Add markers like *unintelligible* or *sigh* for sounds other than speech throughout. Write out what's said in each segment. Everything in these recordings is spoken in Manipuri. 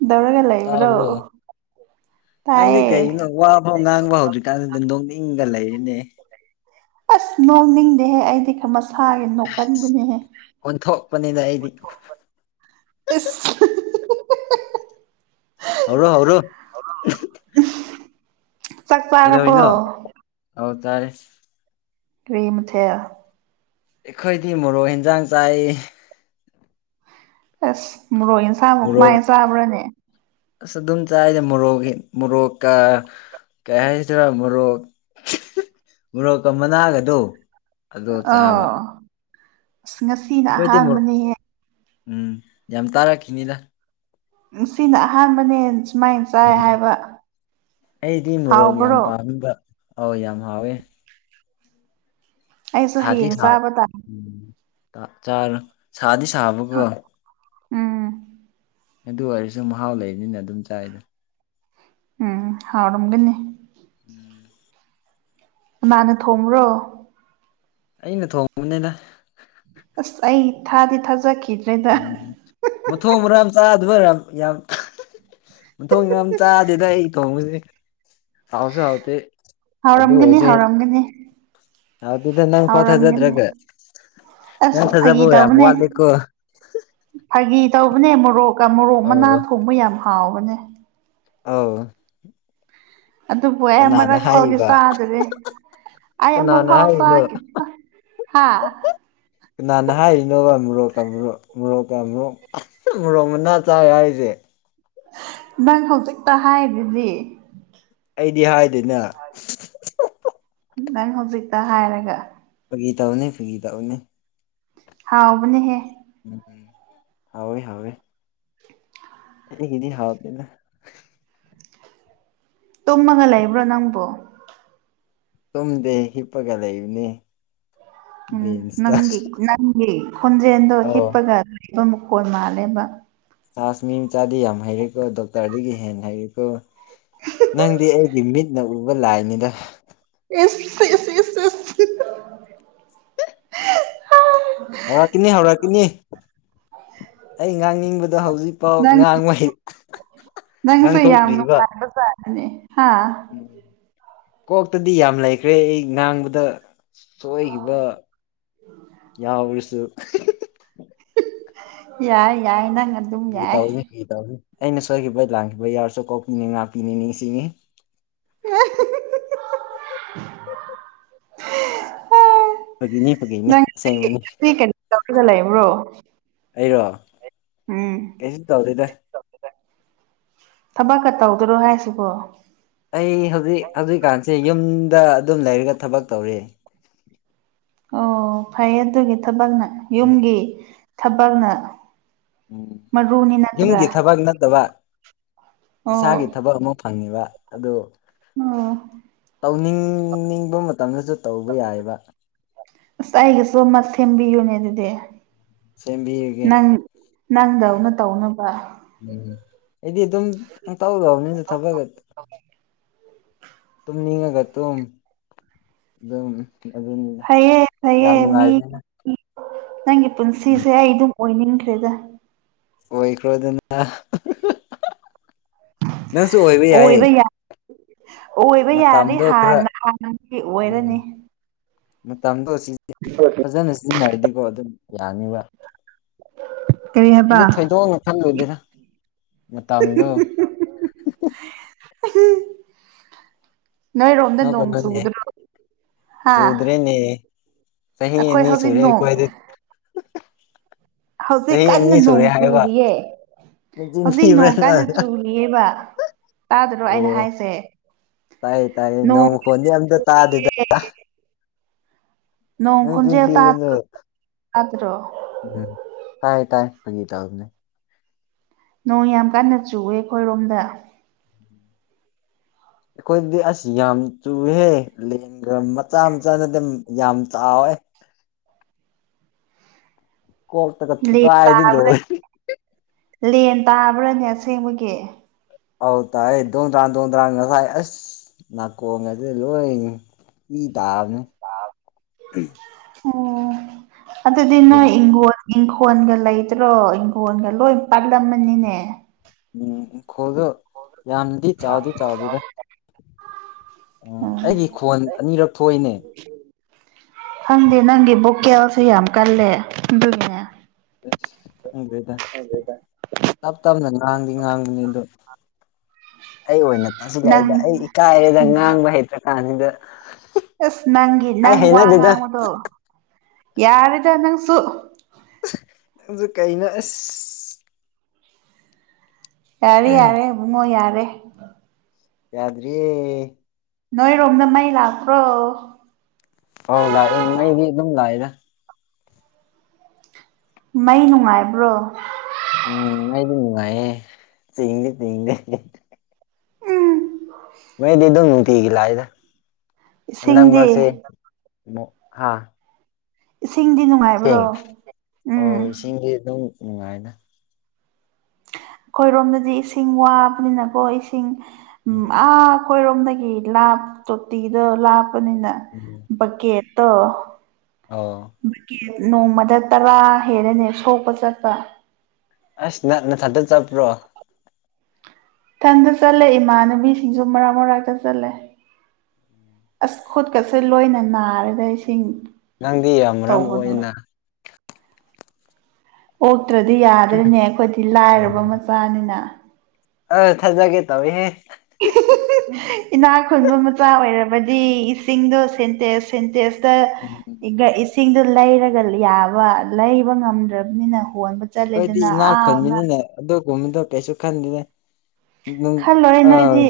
ꯀꯩꯗꯧꯔꯒ ꯂꯩꯕ꯭ꯔꯣ ꯇꯥꯕ꯭ꯔꯣ ꯅꯪꯗꯤ ꯀꯩꯒꯤꯅꯣ ꯇꯥꯏꯌꯦ ꯋꯥꯐꯥꯎ ꯉꯥꯡꯕ ꯍꯧꯗ꯭ꯔꯤꯀꯥꯟꯗꯨꯗꯣꯡ ꯏꯤꯡꯒ ꯂꯩꯔꯤꯅꯦ ꯑꯁ ꯅꯣꯡꯅꯤꯡꯗꯦꯍꯦ ꯑꯩꯗꯤ ꯈꯝꯃꯁ ꯁꯥꯒꯤ ꯅꯣꯛꯀꯟꯕꯅꯦꯍꯦ ꯑꯣꯟꯊꯣꯛꯄꯅꯤꯗ ꯑꯩꯗꯤ ꯏꯁ ꯍꯧꯔꯣ ꯍꯧꯔꯣ ꯆꯥꯛ ꯆꯥꯔꯕꯣ ꯀꯩꯗꯧꯅꯣ ꯑ ꯇꯥꯔꯦ ꯀꯔꯤ ꯃꯊꯦꯦꯜ ꯑꯩꯈꯣꯏꯗꯤ ꯃꯣꯔꯣꯛ ꯌꯦꯟꯖꯥꯡ ꯆꯥꯏ ꯑꯁ ꯃꯣꯔꯣꯏ ꯏꯟꯁꯥꯡꯃꯨꯛ ꯃꯣꯔꯣꯛ ꯃꯥꯏꯅ ꯆꯥꯕ꯭ꯔꯥꯅꯦ ꯑꯁ ꯑꯗꯨꯝ ꯆꯥꯏꯁ ꯃꯣꯔꯣꯛꯒꯤ ꯃꯣꯔꯣꯛꯀ ꯀꯩ ꯍꯥꯏꯁꯤꯔꯥ ꯃꯣꯔꯣꯛ ꯃꯣꯔꯣꯛꯀ ꯃꯅꯥꯒꯗꯣ ꯑꯗꯣ ꯆꯥꯕ ꯑꯥ ꯑꯁ ꯉꯁꯤꯅ ꯑꯩꯈꯣꯏꯗꯤ ꯃꯣꯔꯣꯛ ꯑꯍꯥꯟꯕꯅꯦꯍꯦ ꯎꯝ ꯌꯥꯝ ꯇꯥꯔꯛꯈꯤꯅꯤꯗ ꯁꯤꯅ ꯑꯍꯥꯟꯕꯅꯦ ꯁꯨꯃꯥꯏꯅ ꯆꯥꯏ ꯎꯝ ꯍꯥꯏꯕ ꯑꯩꯗꯤ ꯃꯣꯔꯣꯛ ꯌꯥꯝ ꯍꯥꯎꯕ꯭ꯔꯣ ꯄꯥꯝꯕ ꯑꯥꯎ ꯌꯥꯝ ꯍꯥꯎꯋꯦ ꯑꯩꯁꯨ ꯁꯥꯗꯤ ꯍꯌꯦꯡ ꯁꯥꯕ ꯆꯥꯕ ꯇꯥꯔꯦ ꯆꯔ ꯁꯥꯗꯤ ꯁꯥꯕ ꯀꯣ ꯎꯝ ꯑꯗꯨ ꯑꯣꯏꯔꯁꯨ ꯃꯍꯥꯎ ꯂꯩꯕꯅꯤꯅ ꯑꯗꯨꯝ ꯆꯥꯏꯗ ꯎꯝ ꯍꯎꯔꯝꯒꯅꯤ ꯎꯝ ꯏꯃꯥꯅ ꯊꯣꯡꯕ꯭ꯔꯣ ꯑꯩꯅ ꯊꯣꯡꯕꯅꯤꯅ ꯑꯁ ꯑꯩ ꯊꯥꯗꯤ ꯊꯥꯖꯈꯤ ꯎꯝ ꯃꯊꯣꯡ ꯃꯔꯝ ꯆꯥꯗꯕ ꯌꯥꯝ ꯌꯥꯝ ꯃ ꯊꯣꯡ ꯌꯥꯝ ꯆꯥꯗꯦꯗ ꯑꯩ ꯊꯣꯡꯕꯁꯦ ꯍꯥꯎꯁꯨ ꯍꯥꯎꯇꯦ ꯍꯥꯎꯔꯝꯒꯅꯤ ꯍꯥꯎꯔꯝꯒꯅꯤ ꯘ ꯅꯪ ꯍꯥꯎꯔꯝꯒꯅꯤ ꯐꯣꯊꯖꯗ꯭ꯔꯒ ꯅꯡ ꯑꯁ ꯐꯥꯒꯤ ꯊꯖꯕ ꯌꯥꯝ ꯇꯧꯕꯅꯦ ꯋꯠꯂꯦꯀꯣ ꯐꯥꯒꯤ ꯇꯧꯕꯅꯦ ꯃꯣꯔꯣꯛ ꯀꯃꯣꯔꯣꯛ ꯃꯅꯥ ꯊꯣꯡꯕ ꯌꯥꯝ ꯍꯥꯎꯕꯅꯦ ꯑꯥꯎ ꯑꯗꯨꯕꯨ ꯑꯩ ꯃꯔꯛ ꯐꯥꯎꯗꯤ ꯍꯥꯏꯔꯤꯕ ꯆꯥꯗꯦ ꯑꯃ ꯀꯅꯥꯅ ꯀꯁ ꯍꯥꯏꯔꯤꯅꯣ ꯍꯥꯥ ꯀꯅꯅꯥꯍꯥꯏꯅꯔꯣ ꯃꯣꯔꯣꯛ ꯃꯅꯥ ꯆꯔꯤꯔꯣ ꯍꯥꯢꯁꯦ ꯅꯪ ꯍꯧꯖꯤꯛꯇ ꯍꯥꯏꯗꯨꯗꯤ ꯑꯩꯗꯤ ꯍꯥꯏꯗꯣꯏꯅꯦ ꯅꯪ ꯍꯧꯖꯤꯛꯇ ꯍꯥꯏꯔꯒ ꯐꯒꯤꯇꯎꯅꯦ ꯐꯤꯒ ꯇ ꯎꯅꯦ ꯍꯥꯎꯕꯅꯦꯍꯦ ꯎꯝ ꯍꯣꯏ ꯍꯋ ꯏꯗꯤ ꯍꯥꯥꯎꯗꯗꯅ ꯇꯨꯝꯃꯒ ꯂꯩꯕ꯭ꯔꯣ ꯅꯪꯕꯨ ꯇꯝꯗꯦ ꯍꯤꯞꯄꯒꯗ ꯏꯅꯦ ꯎꯝ ꯅꯪꯒꯤ ꯅꯪꯒꯤ ꯈꯣꯟꯖꯦꯜꯑꯗꯨꯣ ꯑꯧ ꯍꯤꯄꯒ ꯂꯩꯕ ꯃꯈꯣꯜ ꯃꯥꯟꯂꯦꯕ ꯆꯖ ꯃꯤ ꯃꯆꯥꯗꯤ ꯌꯥꯝ ꯍꯩꯔꯦꯀꯣ ꯗꯣꯛꯇꯔꯗꯒꯤ ꯍꯦꯟꯅ ꯍꯩꯔꯦꯀꯣ ꯅꯪꯗꯤ ꯑꯩꯒꯤ ꯃꯤꯠꯅ ꯎꯕ ꯂꯥꯏꯅꯤꯗ ꯏꯁ ꯍꯧꯔꯛꯀꯅꯤ ꯍꯧꯔꯛꯀꯅꯤ ꯑꯩ ꯉꯥꯡꯅꯤꯡꯕꯗꯣ ꯍꯧꯖꯤꯛꯐꯥꯎ ꯅꯪ ꯉꯥꯡꯉꯩ ꯉꯥꯡ ꯊꯣꯛꯂꯇ꯭ꯔꯤꯁꯤꯕ ꯍꯥꯥ ꯀꯣꯛꯇꯗꯤ ꯌꯥꯝ ꯂꯩꯈ꯭ꯔꯦ ꯑꯩ ꯉꯥꯡꯕꯗ ꯁꯣꯏꯈꯤꯕ ꯌꯥꯎꯔꯁꯨ ꯌꯥꯏ ꯌꯥꯢ ꯐꯒꯤꯇꯧꯅꯦ ꯐꯒꯤꯇꯎ ꯑꯩꯅ ꯁꯣꯏꯈꯤꯕꯩ ꯂꯥꯟꯈꯤꯕ ꯌꯥꯔꯁꯨ ꯀꯣꯛꯄꯤꯅꯤ ꯉꯥꯄꯤꯅꯤ ꯅꯤꯡ ꯁꯤꯅꯤ ꯑ ꯐꯒꯤꯅꯤ ꯐꯒꯤꯅꯤ ꯅꯪ ꯉꯁꯤ ꯑꯁꯦꯡꯕꯅꯤ ꯉꯁꯤ ꯀꯩꯅꯣ ꯇꯧꯔꯒ ꯂꯩꯕ꯭ꯔꯣ ꯑꯩꯔꯣ ꯎꯝ ꯀꯩꯁꯨ ꯇꯧꯗꯦꯗꯥ ꯊꯕꯛꯀ ꯇꯧꯗꯔꯣ ꯍꯥꯏꯁꯤꯕꯣ ꯑꯩ ꯍꯧꯖꯤꯛ ꯍꯧꯖꯤꯛꯀꯥꯟꯁꯦ ꯌꯨꯝꯗ ꯑꯗꯨꯝ ꯂꯩꯔꯒ ꯊꯕꯛ ꯇꯧꯔꯤ ꯑꯣ ꯐꯩ ꯑꯗꯨꯒꯤ ꯊꯕꯛꯅ ꯎꯝ ꯌꯨꯝꯒꯤ ꯊꯕꯛꯅ ꯎꯝ ꯃꯔꯨꯅꯤ ꯅꯠꯇ꯭ꯔꯥ ꯌꯨꯝꯒꯤ ꯊꯕꯛ ꯅꯠꯇꯕ ꯏꯁꯥꯒꯤ ꯊꯕꯛ ꯑꯃ ꯐꯪꯉꯤꯕ ꯑꯗꯨꯣ ꯑ ꯇꯧꯅꯤꯡꯅꯤꯡꯕ ꯃꯇꯝꯗꯁꯨ ꯇꯧꯕ ꯌꯥꯏꯕ ꯑꯁ ꯑꯩꯒꯤꯁꯨ ꯑꯃ ꯁꯦꯝꯕꯤꯌꯨꯅꯦ ꯑꯗꯨꯗꯤ ꯁꯦꯝꯕꯤꯔꯒꯦ ꯅꯪ ꯅꯪꯗꯧꯅ ꯇꯧꯅꯕ ꯎꯝ ꯑꯩꯗꯤ ꯑꯗꯨꯝꯇꯧꯗꯕ ꯅꯁꯨ ꯊꯕꯒ ꯃꯤꯉ ꯀꯠꯇꯨ ꯑꯗꯨꯝ ꯑꯗꯨꯅꯤꯗ ꯐꯩꯌꯦ ꯐꯩꯌꯦ ꯌꯥꯝ ꯃꯤ ꯅꯨꯡꯉꯥꯏꯕꯅꯤꯅ ꯅꯪꯒꯤ ꯄꯨꯟꯁꯤꯁꯦ ꯑꯩ ꯑꯗꯨꯝ ꯑꯣꯏꯅꯤꯡꯈ꯭ꯔꯦꯗ ꯑꯣꯏꯈ꯭ꯔꯣ ꯑꯗꯨꯅ ꯅꯁꯨꯨ ꯑꯣꯏꯕ ꯌꯥꯌꯦ ꯑꯣꯏꯕ ꯌꯥꯔꯦ ꯍꯥꯟꯅ ꯍꯥꯟꯅ ꯎꯝ ꯑꯣꯏꯔꯅꯤ ꯃꯇꯝꯗꯣ ꯐꯖꯅ ꯁꯤꯖꯤꯟꯅꯔꯗꯤꯀꯣ ꯑꯗꯨꯝ ꯌꯥꯅꯤꯕ ꯀꯔꯤ ꯍꯥꯏꯕ ꯑꯩꯗꯤ ꯊꯣꯏꯗꯣꯛꯅ ꯈꯟꯂꯨꯗꯦꯗ ꯃꯇꯝꯗꯣ ꯅꯣꯏꯔꯣꯝꯗ ꯅꯣꯡ ꯅꯣꯛꯀꯅꯨꯅꯦ ꯆꯨꯗ꯭ꯔꯣ ꯍꯥ ꯆꯨꯗ꯭ꯔꯦꯅꯦ ꯆꯍꯤ ꯑꯩꯈꯣꯏ ꯑꯅꯤ ꯍꯧꯖꯤꯛ ꯁꯨꯔꯦ ꯅꯣꯡ ꯑꯩꯈꯣꯏꯗꯤ ꯍꯧꯖꯤꯛ ꯆꯍꯤ ꯀꯟꯅ ꯑꯅꯤ ꯅꯣꯡ ꯁꯨꯔꯦ ꯍꯥꯏꯕ ꯆꯨꯔꯤꯌꯦ ꯅꯆꯤꯟ ꯍꯧꯖꯤꯛ ꯊꯤꯕ꯭ꯔꯥ ꯅꯣꯡ ꯀꯥꯏꯗ ꯅꯪ ꯆꯨꯔꯤꯑꯕ ꯇꯥꯗꯔꯣ ꯑꯣ ꯑꯩꯅ ꯍꯥꯏꯁꯦ ꯇꯥꯏꯌꯦ ꯇꯥꯏꯌꯦ ꯅꯣꯡ ꯃꯈꯣꯟꯗꯤ ꯑꯝꯇ ꯇꯥꯗꯦꯗ ꯈꯣꯟꯖꯦꯜ ꯆꯤꯟꯇꯤꯝ ꯇꯥꯗ꯭ꯔꯣ ꯇꯥꯗ꯭ꯔꯣ ꯇꯥꯏ ꯇꯥꯏ ꯑꯪꯅꯤ ꯇꯕꯅꯦ ꯅꯣꯡ ꯌꯥꯝ ꯀꯟꯅ ꯆꯨꯑꯦ ꯑꯩꯈꯣꯏꯔꯣꯝꯗ ꯑꯩꯈꯣꯏꯗꯤ ꯑꯁ ꯌꯥꯝ ꯆꯨꯍꯦ ꯂꯦꯡꯒ ꯃꯆꯥ ꯃꯆꯥꯅꯗꯤ ꯌꯥꯝ ꯆꯥꯎꯥꯋꯦ *inaudible* ꯀꯣꯛꯣꯛ ꯇꯒ ꯂꯦꯟ ꯊꯨꯀꯥꯏꯗꯤ꯭ꯔꯣ ꯇꯥꯕ꯭ꯔꯥ ꯂꯦꯟ ꯇꯥꯕ꯭ꯔꯥꯅꯦ ꯑꯁꯦꯡꯕꯒꯤ ꯑꯧ ꯇꯥꯏ ꯑꯩ ꯗꯣꯡꯗ꯭ꯔꯥ ꯗꯣꯡꯗ꯭ꯔꯥ ꯉꯁꯥꯏ ꯑꯁ ꯅꯥꯀꯣꯡꯉꯁꯦ ꯂꯣꯏ ꯄ ꯇꯅ ꯑꯣꯝ ꯃꯗꯤꯅ ꯏ ꯏꯪꯈꯣꯣꯟꯒ ꯂꯩꯇ꯭ꯔꯣ ꯏꯪꯈꯣꯜꯒ ꯂꯣꯏ ꯄꯥꯥꯛꯂꯝꯃꯅꯤꯅꯦ ꯎꯝ ꯈꯣꯗꯣ ꯌꯥꯝꯗꯤ ꯆꯥꯎꯗꯤ ꯆꯥꯎꯗꯦꯗ ꯎꯝ ꯑꯩꯒꯤ ꯈꯣꯟ ꯑꯅꯤꯔꯛ ꯊꯣꯛꯏꯅꯦ ꯈꯪꯗꯦ ꯅꯪꯒꯤ ꯚꯣꯀꯦꯜꯁꯨ ꯌꯥꯝ ꯀꯜꯂꯦ ꯑꯗꯨꯅꯦ ꯑꯁ ꯈꯪꯗ꯭ꯔꯦꯗ ꯇꯞ ꯇꯞꯅ ꯉꯥꯡꯗꯤ ꯉꯥꯡꯗꯅꯤ ꯑꯗꯣ ꯑꯩ ꯑꯣꯏꯅ ꯅꯪ ꯇꯥꯁꯤꯜꯂꯏꯗ ꯑꯩ ꯏꯀꯥꯏꯔꯦꯗ ꯉꯥꯡꯕ ꯍꯩꯇ꯭ꯔ ꯀꯥꯟꯁꯤꯗ ꯑꯁ ꯅꯪꯒꯤ ꯑꯩ ꯅꯪ ꯋꯥ ꯍꯩꯅꯗꯦꯗ ꯉꯥꯡꯕꯗꯣ ꯌꯥꯔꯗ ꯅꯪꯁꯨ ꯅ ꯀꯩꯅꯣ ꯑꯁ ꯌꯥꯔꯦ ꯌꯥꯔꯦ ꯏꯕꯨꯡꯉꯣ ꯌꯥꯔꯦ ꯌꯥꯗ꯭ꯔꯤ ꯅꯣꯏꯔꯣꯝꯗ ꯃꯩ ꯂꯥꯛꯄ꯭ꯔꯣ ꯍ ꯂꯥꯛꯏꯉꯩꯗꯤ ꯑꯗꯨꯝ ꯂꯥꯛꯏꯗ ꯃꯩ ꯅꯨꯡꯉꯥꯏꯕ꯭ꯔꯣ ꯎꯝ ꯃꯗꯤꯅꯤꯉꯌꯦꯦ ꯆ ꯊ ꯎꯝ ꯃꯣꯏꯗꯤ ꯑꯗꯨꯝ ꯅꯨꯡꯇꯤꯒꯤ ꯂꯥꯛꯏꯗ ꯍꯟꯗꯛ ꯏꯁꯤꯡꯗꯤ ꯃꯔꯛꯁꯦ ꯍꯥꯥ ꯏꯁꯤꯡꯗꯤ ꯅꯨꯡꯉꯥꯏꯕ꯭ꯔꯣ ꯏꯦꯡ ꯎꯝ ꯑꯣ ꯏꯁꯤꯡꯁ ꯑꯗꯨꯝ ꯅꯨꯡꯉꯥꯏꯅ ꯑꯩꯈꯣꯏꯔꯣꯝꯗꯗꯤ ꯏꯁꯤꯡ ꯋꯥꯕꯅꯤꯅꯀꯣ ꯏꯁꯤꯡ ꯎ ꯎꯝ ꯑ ꯑꯩꯈꯣꯏꯔꯣꯝꯗꯒꯤ ꯂꯥꯞ ꯇꯣꯇꯤꯗꯣ ꯂꯥꯞꯄꯅꯤꯅ ꯎꯝ ꯕꯛꯀꯦꯠꯇꯣ ꯑꯣ ꯕꯛꯀꯦꯠ ꯅꯣꯡꯃꯗ ꯇꯔꯥ ꯍꯦꯟꯅꯅꯦ ꯁꯣꯛꯄ ꯆꯠꯄ ꯑꯁ ꯅ ꯅꯊꯟꯗꯠ ꯆꯠꯄ꯭ꯔꯣ ꯏꯊꯟꯗ ꯆꯠꯂꯦ ꯏꯃꯥꯟꯅꯕꯤꯁꯤꯡꯁꯨ ꯃꯔꯥꯛ ꯃꯔꯇ ꯆꯠꯂꯦ ꯑꯁ ꯈꯨꯣꯠꯀꯁꯦ ꯂꯣꯏꯅ ꯅꯥꯔꯒ ꯏꯁꯤꯡ ꯅꯪꯗꯤ ꯌꯥꯝ ꯃꯔꯝ ꯇꯧꯕꯗꯣ ꯑꯣꯏꯅ ꯑꯣꯇ꯭ꯔꯗꯤ ꯌꯥꯗ꯭ꯔꯔꯤꯅꯦ ꯑꯩꯈꯣꯏꯗꯤ ꯂꯥꯏꯔꯕ ꯎꯝ ꯃꯆꯥꯅꯤꯅ ꯑ ꯆꯖꯒꯦ ꯇꯕ ꯎ ꯏꯅꯥꯛ ꯈꯨꯟꯕ ꯃꯆꯥ ꯑꯣꯏꯔꯕꯗꯤ ꯏꯁꯤꯡꯗꯣ ꯁꯦꯟꯇꯦꯖ ꯑꯩꯈꯣꯏꯗꯤ ꯁꯦꯟꯇꯦꯖ ꯏꯁꯤꯡꯗꯨ ꯂꯩꯔꯒ ꯌꯥꯕ ꯂꯩꯕ ꯉꯝ ꯔꯕꯅꯤꯅ ꯍꯣꯟꯕ ꯆꯠꯂꯦꯗꯅ ꯑꯥꯅ ꯣꯃꯤꯗ ꯄꯦꯁꯨ ꯈꯥꯟꯗꯗ ꯈꯜꯂꯣꯏ ꯑ ꯅꯣꯏꯗꯤ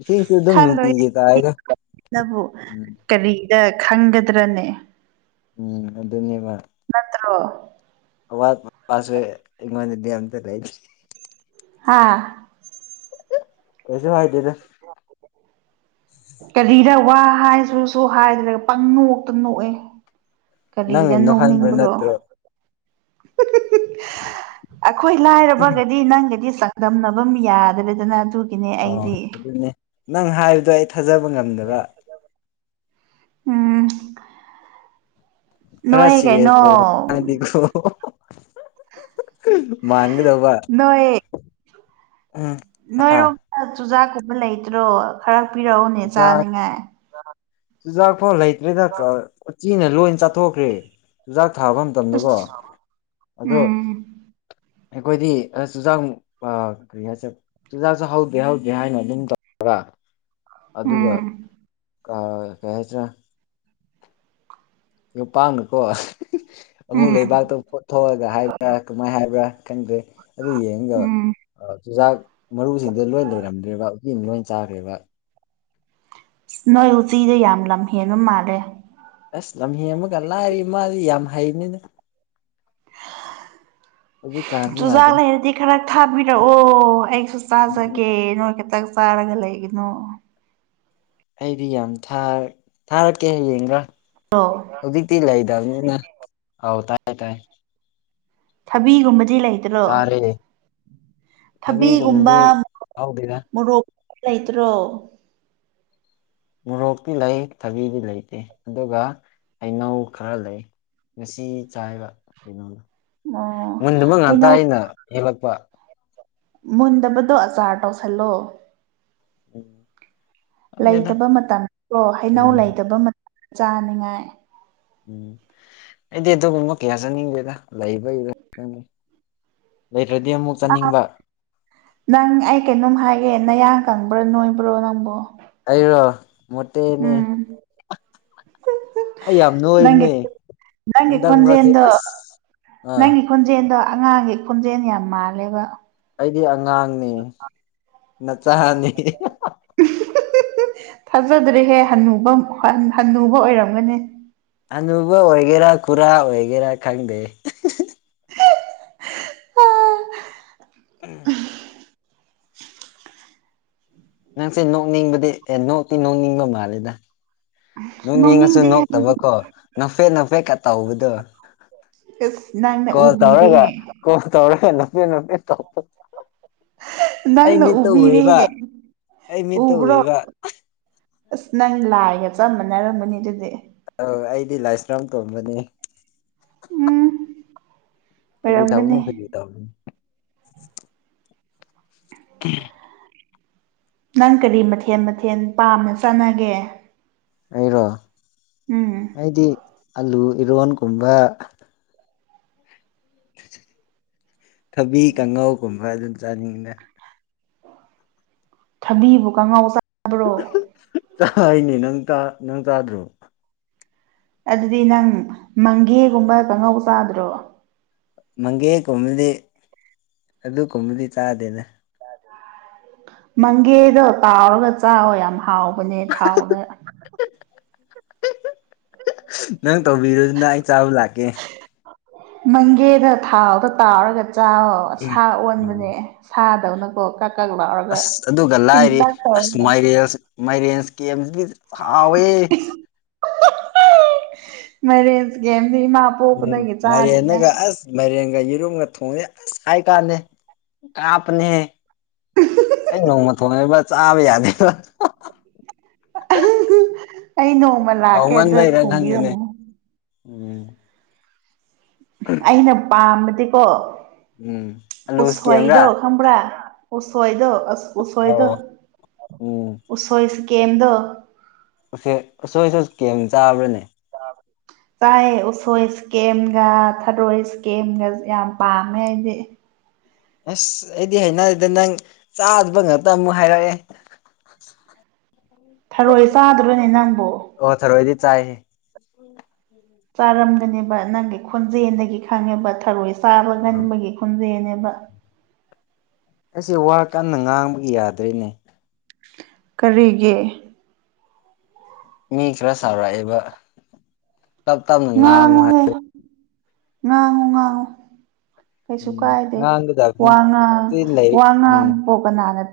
ꯏꯁꯤꯡꯁꯨ ꯑꯗꯨꯝ ꯈꯜꯂꯣꯏ ꯅꯨꯡꯇꯤꯒꯤ ꯇꯥꯏꯗ ꯅꯕꯨ ꯎꯝ ꯀꯔꯤ ꯑꯦ ꯈꯪꯒꯗ꯭ꯔꯅꯦ ꯎꯝ ꯀꯠꯇ꯭ꯔ ꯑꯋꯥ ꯄꯥꯁꯦ ꯏꯃꯅ ꯗꯦꯝ ꯇ ꯂꯩꯦ ꯍꯥꯥ ꯀꯁꯦ ꯐꯥꯏꯗꯦꯗ ꯀꯔꯤꯗ ꯋꯥ ꯍꯥꯏ ꯁꯁꯨ ꯍꯥꯏꯗ꯭ꯔꯒ ꯄꯪ ꯅꯣꯛꯇ ꯅꯣꯛꯑꯦ ꯅꯪꯅ ꯀꯂꯗ ꯅꯣꯛꯍꯟꯕ ꯇꯣꯅꯤꯕ꯭ꯔꯣ ꯅꯠꯇ꯭ꯔꯣ ꯑꯩꯈꯣꯏ ꯂꯥꯏꯔꯕꯒꯗꯤ ꯅꯪꯒꯗꯤ ꯆꯥꯡꯗꯝꯅꯕ ꯌꯥꯗ꯭ꯔꯦꯗꯅ ꯑꯗꯨ ꯑꯣ ꯑꯗꯨꯅꯦ ꯅꯪ ꯍꯥꯏꯕꯗꯣ ꯑꯩ ꯊꯥꯖꯕ ꯉꯝꯗꯕ ꯎꯝ ꯈꯔ ꯅꯣꯏ ꯀꯥꯏꯩꯅ ꯁꯤꯔꯤꯌꯁ ꯑꯣꯏꯅ ꯍꯥꯏꯗꯤꯀꯣ ꯃꯥꯡꯒꯗ ꯋꯥ ꯅꯣꯏ ꯍꯥ ꯅꯣꯏꯔꯣꯝꯗ ꯆꯨꯖꯥꯛꯀꯨꯝꯕ ꯂꯩꯇ꯭ꯔꯣ ꯈꯔ ꯍꯥꯥꯛꯄꯤꯔꯛꯎꯅꯦ ꯆꯥꯅꯤꯡꯉꯥꯏ ꯐꯥꯎ ꯂꯩꯇ꯭ꯔꯦꯗ ꯎꯆ ꯆꯤꯅ ꯂꯣꯏꯅ ꯆꯥꯊꯣꯛꯈ꯭ꯔꯦ ꯆꯨꯖꯥꯛ ꯊꯥꯕ ꯃꯇꯝꯗꯀꯣ ꯑꯁ ꯑꯣ ꯎꯝ ꯑꯩꯈꯣꯏꯗꯤ ꯑ ꯆꯨꯖꯥꯛ ꯀꯔꯤ ꯍꯥꯏꯁꯦ ꯆꯨꯖꯥꯛꯁꯦ ꯍꯧꯗꯦ ꯍꯧꯗꯦ ꯍꯥꯏꯅ ꯑꯗꯨꯝ ꯇꯧ ꯑꯗꯨꯒ ꯎꯝ ꯀꯩ ꯍꯥꯏꯁꯤ꯭ꯔꯥ ꯅꯨꯄꯥꯥꯡꯅꯀꯣ ꯑꯃꯨꯛ ꯎꯝ ꯂꯩꯕꯥꯛꯇꯣ ꯐꯣꯊꯣꯛꯑꯒ ꯍꯥꯏꯕ꯭ꯔꯥ ꯀꯃꯥꯏꯅ ꯍꯥꯏꯕ꯭ꯔꯥ ꯈꯪꯗ꯭ꯔꯦ ꯑꯗꯨ ꯌꯦꯡꯒ ꯎꯝ ꯆꯨꯖꯥꯛ ꯃꯔꯨꯁꯤꯡꯗ ꯂꯣꯏ ꯂꯩꯔꯝꯗ꯭ꯔꯦꯕ ꯂꯣꯏ ꯆꯥꯈ꯭ꯔꯦꯕ ꯅꯣꯏ ꯎꯆꯤꯗ ꯌꯥꯝ ꯂꯝ ꯍꯦꯟꯕ ꯃꯥꯜꯂꯦ ꯑꯁ ꯂꯝꯍꯤ ꯑꯃꯒ ꯂꯥꯏꯔꯤ ꯃꯥꯗꯤ ꯌꯥꯝ ꯍꯩꯅꯤꯅ ꯍꯧꯖꯤꯛꯀꯥꯟꯗꯤ ꯆꯨꯖꯥꯛ ꯌꯥꯗ꯭ꯔꯦ ꯂꯩꯔꯗꯤ ꯈꯔ ꯊꯥꯕꯤꯔꯛꯑꯣ ꯑꯩ ꯁꯨ ꯆꯥꯖꯒꯦ ꯅꯣꯏ ꯈꯤꯇꯪ ꯆꯥꯔꯒ ꯂꯩꯒꯅꯣ ꯑꯩꯗꯤ ꯌꯥꯝ ꯊꯥꯔꯛꯀꯦ ꯍꯌꯦꯡꯒ ꯑꯣ ꯍꯧꯖꯤꯛꯇꯤ ꯂꯩꯗꯕꯅꯤꯅ ꯑꯥꯎ ꯇꯥꯏ ꯇꯥꯏ ꯊꯕꯤꯒꯨꯝꯕ ꯁꯤꯖꯤ ꯂꯩꯇ꯭ꯔꯣ ꯇꯥꯔꯦ ꯊꯕꯤꯒꯨꯝꯕ ꯊꯕꯤꯒꯨꯝꯕꯗꯤ ꯍꯧꯗꯦꯗ ꯃꯣꯔꯣꯛ ꯂꯩꯇ꯭ꯔꯣ ꯃꯣꯔꯣꯛꯇꯤ ꯂꯩ ꯊꯕꯤꯗꯤ ꯂꯩꯇꯦ ꯑꯗꯨꯒ ꯍꯩꯅꯧ ꯈꯔ ꯂꯩ ꯉꯁꯤ ꯆꯥꯏꯕ ꯀꯩꯅꯣꯅ ꯑꯣ ꯃꯨꯟꯗꯨꯃ ꯉꯥꯛꯇ ꯍꯩꯅꯧ ꯑꯅ ꯍꯦꯜꯂꯛꯄ ꯃꯨꯟꯗꯕꯗꯣ ꯑꯆꯥꯔ ꯇꯧꯁꯜꯂꯣ ꯎꯝ ꯈꯪꯗꯦꯗ ꯂꯩꯇꯕ ꯃꯇꯝꯣ ꯍꯩꯅꯧ ꯎꯝ ꯂꯩꯇꯕ ꯃꯇꯝ ꯆꯥꯅꯤꯡꯉꯥꯏ ꯎꯝ ꯑꯩꯗꯤ ꯑꯗꯨꯒꯨꯝꯕ ꯀꯌꯥ ꯆꯠꯅꯤꯡꯒꯦꯗ ꯂꯩꯕꯩꯕꯪ *inaudible* ꯑ ꯅꯪ ꯑꯩ ꯀꯩꯅꯣꯝ ꯍꯥꯏꯒꯦ ꯅꯌꯥ ꯀꯪꯕ꯭ꯔꯣ ꯅꯣꯏꯕ꯭ꯔꯣ ꯅꯪꯕꯨꯣ ꯑꯩꯔꯣ ꯃꯣꯠꯇꯦꯅꯤ ꯑꯩ ꯌꯥꯝ ꯅꯪꯒꯤ ꯅꯣꯏꯅꯦ ꯅꯪꯒꯤ ꯑꯟꯗꯔ ꯃꯁꯤ ꯈꯣꯟꯖꯦꯜꯗꯣ ꯑꯁ ꯑꯥ ꯅꯪꯒꯤ ꯈꯣꯟꯖꯦꯜꯗꯣ ꯑꯉꯥꯡꯒꯤ ꯈꯣꯟꯖꯦꯜ ꯌꯥꯝ ꯃꯥꯜꯂꯦꯕ ꯑꯩꯗꯤ ꯑꯉꯥꯡ *inaudible* ꯅ ꯆꯍꯅꯤ ꯊꯥꯖꯗ꯭ꯔꯦꯍꯦ ꯍꯕ ꯍꯟꯅꯨꯕ ꯑꯣꯏꯔꯝꯒꯅꯤ ꯑꯅꯨꯧꯕ ꯑꯣꯏꯒꯦꯔꯥ ꯈꯨꯔꯥ ꯑꯣꯏꯒꯦꯔꯥ ꯈꯪꯗꯦ ꯎꯝ ꯅꯪꯁꯦ ꯅꯣꯛꯅꯤꯡꯕꯗꯤ ꯑꯦ ꯅꯣꯛꯇꯤ ꯅꯣꯛꯅꯤꯡꯕ ꯃꯥꯜꯂꯦꯗ ꯅꯅꯨꯡ ꯌꯦꯡꯉꯁꯨ ꯅꯣꯛꯅꯤꯡꯗꯦꯍꯦ ꯅꯣꯛꯇꯕꯀꯣ ꯅꯐꯦꯠ ꯅꯐꯦꯠ ꯀ ꯇꯥꯎꯕꯗꯣ ꯑꯁ ꯅꯪꯅ ꯀꯣꯜ ꯇꯧꯔꯒ ꯎꯕꯤꯔꯦꯍꯦ ꯀꯣꯜ ꯇꯧꯔꯒ ꯅꯄꯤꯦ ꯅꯄꯤꯦ ꯇ ꯅꯪꯅ ꯎꯕꯤꯔꯤꯍꯦ ꯑꯩ ꯃꯤꯠꯇ ꯎꯕ꯭ꯔꯣ ꯎꯏꯌꯦꯕ ꯑꯁ ꯅꯪ ꯂꯥꯏꯒ ꯆꯞ ꯃꯥꯟꯅꯔꯝꯃꯅꯤ ꯑꯗꯨꯗꯤ ꯑꯧ ꯑꯩꯗꯤ ꯂꯥꯏꯁ꯭ꯔꯝ ꯇꯣꯝꯕꯅꯤ ꯎꯝ ꯑꯩ ꯆꯕꯅꯦ ꯑꯣꯏꯔꯝꯒꯅꯤ ꯐꯒꯤ ꯇꯕꯅꯤ ꯎ ꯅꯪ ꯀꯔꯤ ꯃꯊꯦꯜ ꯃꯊꯦꯜ ꯄꯥꯝꯅ ꯆꯥꯅꯒꯦ ꯑꯩꯔꯣ ꯑꯩꯗꯤ ꯑꯂꯨ ꯏꯔꯣꯟꯒꯨꯝꯕ ꯊꯕꯤ ꯀꯥꯡꯉꯧꯒꯨꯝꯕ ꯑꯗꯨꯝ ꯆꯥꯅꯤꯡꯅ ꯊꯕꯤꯕꯨ ꯀꯉꯥꯎ ꯆꯥꯕ꯭ꯔꯣ ꯅꯤ ꯅꯪ ꯅꯪ ꯇꯥꯗ꯭ꯔꯣ ꯑꯗꯨꯗꯤ ꯅꯪ ꯃꯪꯒꯦꯒꯨꯝꯕ ꯀꯥꯡꯪꯉꯧ ꯆꯥꯗ꯭ꯔꯣ ꯃꯪꯒꯦꯒꯨꯝꯕꯗꯤ ꯑꯗꯨ ꯀꯨꯝꯕꯗꯤ ꯆꯥꯗꯦꯅꯦ ꯃꯪꯒꯦꯗꯣ ꯇꯥꯎꯔꯒ ꯆꯥꯛꯋ ꯌꯥꯝ ꯍꯥꯎꯋ ꯅꯦ ꯊꯥꯎꯗ ꯅꯪ ꯇꯧꯕꯤꯔꯨꯗꯨꯅ ꯑꯩ ꯆꯥꯕ ꯂꯥꯛꯀꯦ ꯃꯪꯒꯦꯗ ꯊꯥꯎꯗ ꯇꯥꯎꯔꯒ ꯆ ꯁꯥ ꯎꯝ ꯑꯣꯟꯕꯅꯦ ꯁꯥ ꯀꯣ ꯑꯁ ꯑꯗꯨꯒ ꯂꯥꯏꯔꯤ ꯑꯁ ꯇꯧꯔꯒ ꯃꯥꯏꯔꯦ ꯃꯥꯏꯔꯦꯟꯁ ꯀꯦꯝꯁꯤꯗꯤ ꯍꯥꯎꯋꯦ ꯃꯔꯦꯟꯁ ꯀꯦꯝꯗꯤ ꯏꯃꯥ ꯎꯝ ꯄꯣꯛꯄꯗꯒꯤ ꯆꯥꯅꯤꯅ ꯃꯥꯏꯔꯦꯟꯅꯒ ꯑꯁ ꯃꯥꯏꯔꯦꯟꯒ ꯌꯦꯔꯨꯝꯒ ꯊꯣꯡꯉꯦ ꯑꯁ ꯍꯥꯏ ꯀꯥꯟꯗꯦ ꯀꯥꯞꯅꯦ ꯑꯩ ꯅꯣꯡꯃ ꯊꯣꯡꯉꯕꯥ ꯆꯥꯕ ꯌꯥꯗꯦꯕ꯭ꯔꯥ ꯑꯩ ꯅꯣꯡꯃ ꯂꯥꯛꯀꯦ ꯑꯗꯨꯗ ꯍꯥꯎꯃꯟꯕꯩꯔ ꯈꯪꯗꯦꯅꯦ ꯊꯣꯡꯕꯤꯔꯝꯃꯣ ꯎꯝ ꯑꯩꯅ ꯄꯥꯝꯕꯗꯤꯀꯣ ꯎꯝ ꯑꯂꯨ ꯀꯦꯝꯔꯥ ꯎꯁꯋꯥꯩꯗꯣ ꯈꯪꯕ꯭ꯔꯥ ꯎꯁꯣꯏꯗꯣ ꯑꯁ ꯎꯁꯣꯏꯗ ꯑꯧ ꯎꯝ ꯎꯁꯣꯏ ꯁꯤꯀꯦꯝꯗꯣ ꯑꯁꯦ ꯑꯁꯣꯏ ꯑꯁꯣꯏ ꯀꯦꯝ ꯆꯥꯕ꯭ꯔꯅꯦ *unintelligible* ꯆꯥꯛ ꯎꯁꯣꯏ ꯏꯁꯀꯦꯝꯒ ꯊꯥꯔꯣꯏ ꯏꯁꯀꯦꯝꯒ ꯌꯥꯝ ꯄꯥꯝꯃꯦ ꯑꯩꯗꯤ ꯑꯁ ꯑꯩꯗꯤ ꯍꯥꯏꯩꯅꯔꯤꯗ ꯅꯪ ꯆꯥꯗꯕ ꯉꯇ ꯑꯃꯨꯛ ꯍꯥꯏꯔꯛꯑꯦ ꯊꯔꯣꯏ ꯆꯥꯗ꯭ꯔꯣꯅꯦ ꯅꯪꯕꯨꯣ ꯑꯣ ꯁꯔꯣꯗꯤ ꯆꯥꯏ ꯆꯥꯔꯝꯒꯅꯦꯕ ꯅꯪꯒꯤ ꯈꯣꯟꯖꯦꯜꯗꯒꯤ ꯈꯪꯉꯦꯕ ꯊꯔꯣꯏ ꯆꯥꯕ ꯉꯟꯕꯒꯤ ꯈꯣꯟꯖꯦꯜꯅꯦꯕ ꯝꯕ ꯑꯩꯁꯦ ꯋꯥ ꯀꯟꯅ ꯉꯥꯡꯕꯒꯤ ꯌꯥꯗ꯭ꯔꯤꯅꯦ ꯀꯔꯤꯒꯦ ꯃꯤ ꯈꯔ ꯁꯥꯎꯔꯛꯑꯦꯕ ꯇꯞ ꯇꯞꯅ ꯉꯥꯡꯨ ꯍꯥꯏꯦ ꯉꯥꯡ ꯉꯥꯡ ꯀꯩꯁꯨ ꯎꯝ ꯀꯥꯏꯗꯦ ꯉꯥꯡꯒꯗꯕꯅꯤ ꯋꯥ ꯉꯥꯡ ꯁꯤ ꯂꯩ ꯋꯥ ꯎꯝ ꯉꯥꯡ ꯄꯣꯕꯅꯥꯅꯠꯇ